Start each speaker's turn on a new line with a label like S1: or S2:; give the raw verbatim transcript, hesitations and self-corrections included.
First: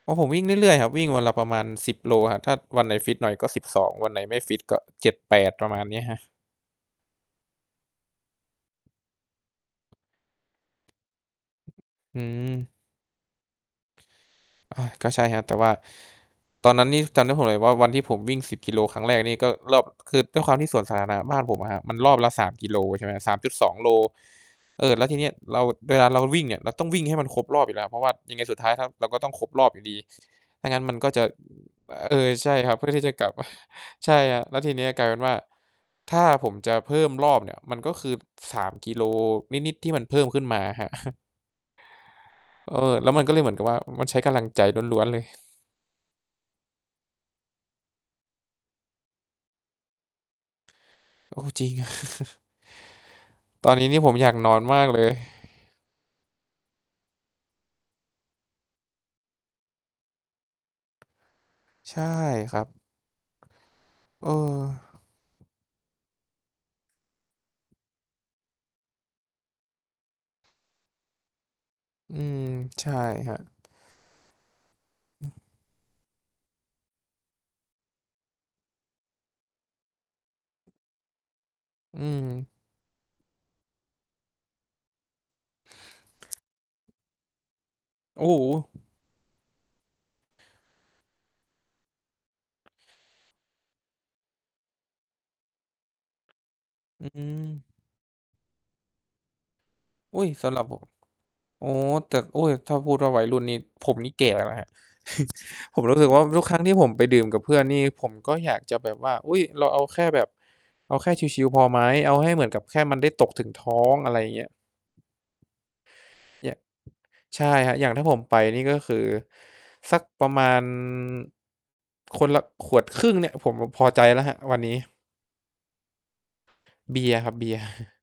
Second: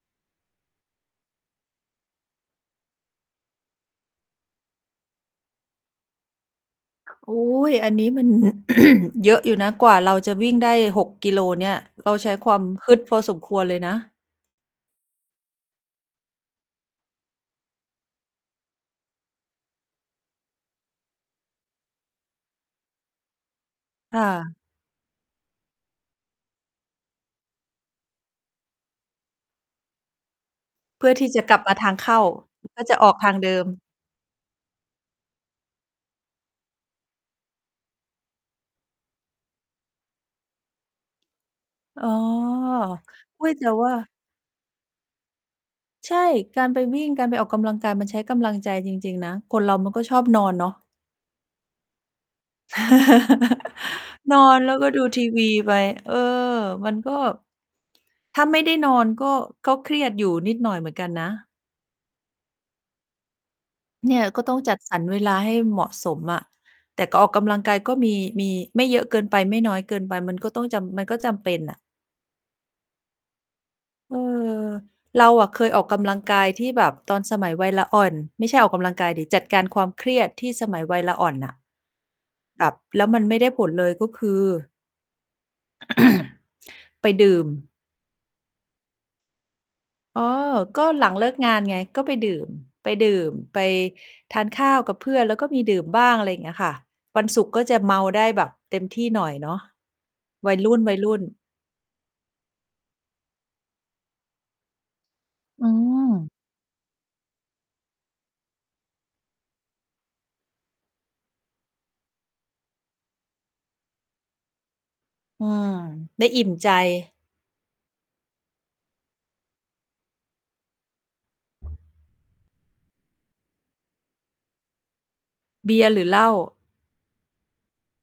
S1: อ๋อ ผมวิ่งเรื่อย ๆ ครับ วิ่งวันละประมาณ สิบ โลครับ ถ้าวันไหนฟิตหน่อย ก็ สิบสอง วันไหนไม่ฟิตก็ เจ็ดแปด ประมาณนี้ครับ
S2: โอ๊ย อันนี้มัน เยอะอยู่นะ กว่าเราจะวิ่งได้ หก กิโลเนี่ย เรา
S1: อื
S2: ใช้ควา
S1: ม
S2: มฮึดพอสมควรเลยนะ
S1: อา ก็ใช่ครับ แต่ว่า ตอนนั้นนี่ ตอนนั้นผมเห็นว่าวันที่ผมวิ่ง สิบ กิโล ครั้งแรก นี่ก็รอบ คือด้วยความที่สวนสาธารณะบ้านผมอะครับ มันรอบละ สาม กิโล ใช่ไหมครับ สามจุดสอง โล
S2: ค่ะ
S1: เออ แล้วทีเนี้ย เรา เวลาเราวิ่งเนี่ย เราต้องวิ่งให้มันครบรอบอยู่แล้ว เพราะว่ายังไงสุดท้ายครับ เราก็ต้องครบรอบอยู่ดี ถ้างั้นมัน
S2: เพ
S1: ก็
S2: ื่อ
S1: จะ
S2: ที่จะกลับมาทา
S1: อ
S2: งเข
S1: เอ
S2: ้า
S1: อ ใช่ครั
S2: เพ
S1: บ
S2: ื
S1: เ
S2: ่
S1: พ
S2: อ
S1: ื่อ
S2: จะ
S1: ที่
S2: อ
S1: จ
S2: อ
S1: ะ
S2: ก
S1: ก
S2: ท
S1: ลั
S2: า
S1: บ
S2: งเดิม
S1: ใช่ครับ แล้วทีเนี้ย กลายเป็นว่า ถ้าผมจะเพิ่มรอบเนี่ย มันก็คือ สาม กิโลนิด ๆ ที่มันเพิ่มขึ้นมาอะครับ
S2: อ๋อ
S1: เออ แล้วมันก็เล
S2: อ
S1: ย
S2: ุ๊
S1: เหม
S2: ย
S1: ือน
S2: แ
S1: กั
S2: ต
S1: บ
S2: ่
S1: ว่า
S2: ว
S1: อ
S2: ่
S1: ื
S2: า
S1: อ มันใช้กำลังใจล้วน ๆ เลย
S2: ใช่ การไปวิ่ง การไปออกกำลังกาย มันใช้กำลังใจจริง ๆ นะ คนเรามันก็ชอบนอนเนาะ
S1: โอ้ จริงอะ ตอนนี้นี่ผมอยา
S2: น
S1: กน
S2: อ
S1: อ
S2: น
S1: น
S2: แล้
S1: ม
S2: ว
S1: า
S2: ก
S1: ก
S2: ็
S1: เล
S2: ดู
S1: ย
S2: ทีวีไป เออ มันก็ ถ้าไม่ได้นอน ก็ ก็เครียดอยู่นิดหน่อยเหมือนกันนะ
S1: ใช่ครับ
S2: เนี่
S1: เ
S2: ย
S1: ออ
S2: ก็ต้องจัดสรรเวลาให้เหมาะสมอะ แต่ก็ออกกำลังกายก็มี มีไม่เยอะเกินไป ไม่น้อยเกินไป มันก็ต้องจำ มันก็จำเป็นน่ะ
S1: อืม ใช่ครับ
S2: เออ เ
S1: อ
S2: ร
S1: ื
S2: า
S1: ม
S2: อะเคยออกกำลังกาย ที่แบบตอนสมัยวัยละอ่อน ไม่ใช่ออกกำลังกายสิ จัดการความเครียดที่สมัยวัยละอ่อนน่ะ
S1: อืม
S2: แบบแล้วมันไม่ได้ผลเลย ก็คือ ไปดื่ม
S1: โอ้โฮ
S2: อ๋อ ก็หลังเลิกงานไง ก็ไปดื่ม ไปดื่ม ไปทานข้าวกับเพื่อน แล้วก็มีดื่มบ้าง อะไรอย่างเงี้ยค่ะ
S1: อื
S2: วันศุกร์ก
S1: ม
S2: ็จะเมาได้แบบเต็มที่หน่อยเนาะ
S1: อุ๊ย ส
S2: วั
S1: ำห
S2: ย
S1: รับ
S2: รุ
S1: ผม
S2: ่น ๆ
S1: อ๋อ แต่ อุ๊ย ถ้าพูดว่าวัยรุ่นนี้ ผมนี่แก่แล้วนะครับ
S2: อื
S1: ผมรู้สึกว่
S2: ม
S1: าทุกครั้งที่ผมไปดื่มกับเพื่อนนี่ ผมก็อยากจะแบบว่า "อุ๊ย เราเอาแค่แบบ เอาแค่ชิล ๆ พอไหม? เอาให้เหมือนกับแค่มันได้ตกถึงท้อง" อะไรอย่างเงี้ย
S2: อืม ได้อิ่
S1: แย
S2: มใจ
S1: ใช่ครับ อย่างถ้าผมไปนี่ ก็คือ สักประมาณ คนละขวดครึ่งเนี่ย ผมแบบพอใจแล้วครับวันนี้
S2: เบียร์หรือเหล้า?
S1: เบียร์ครับ เบียร์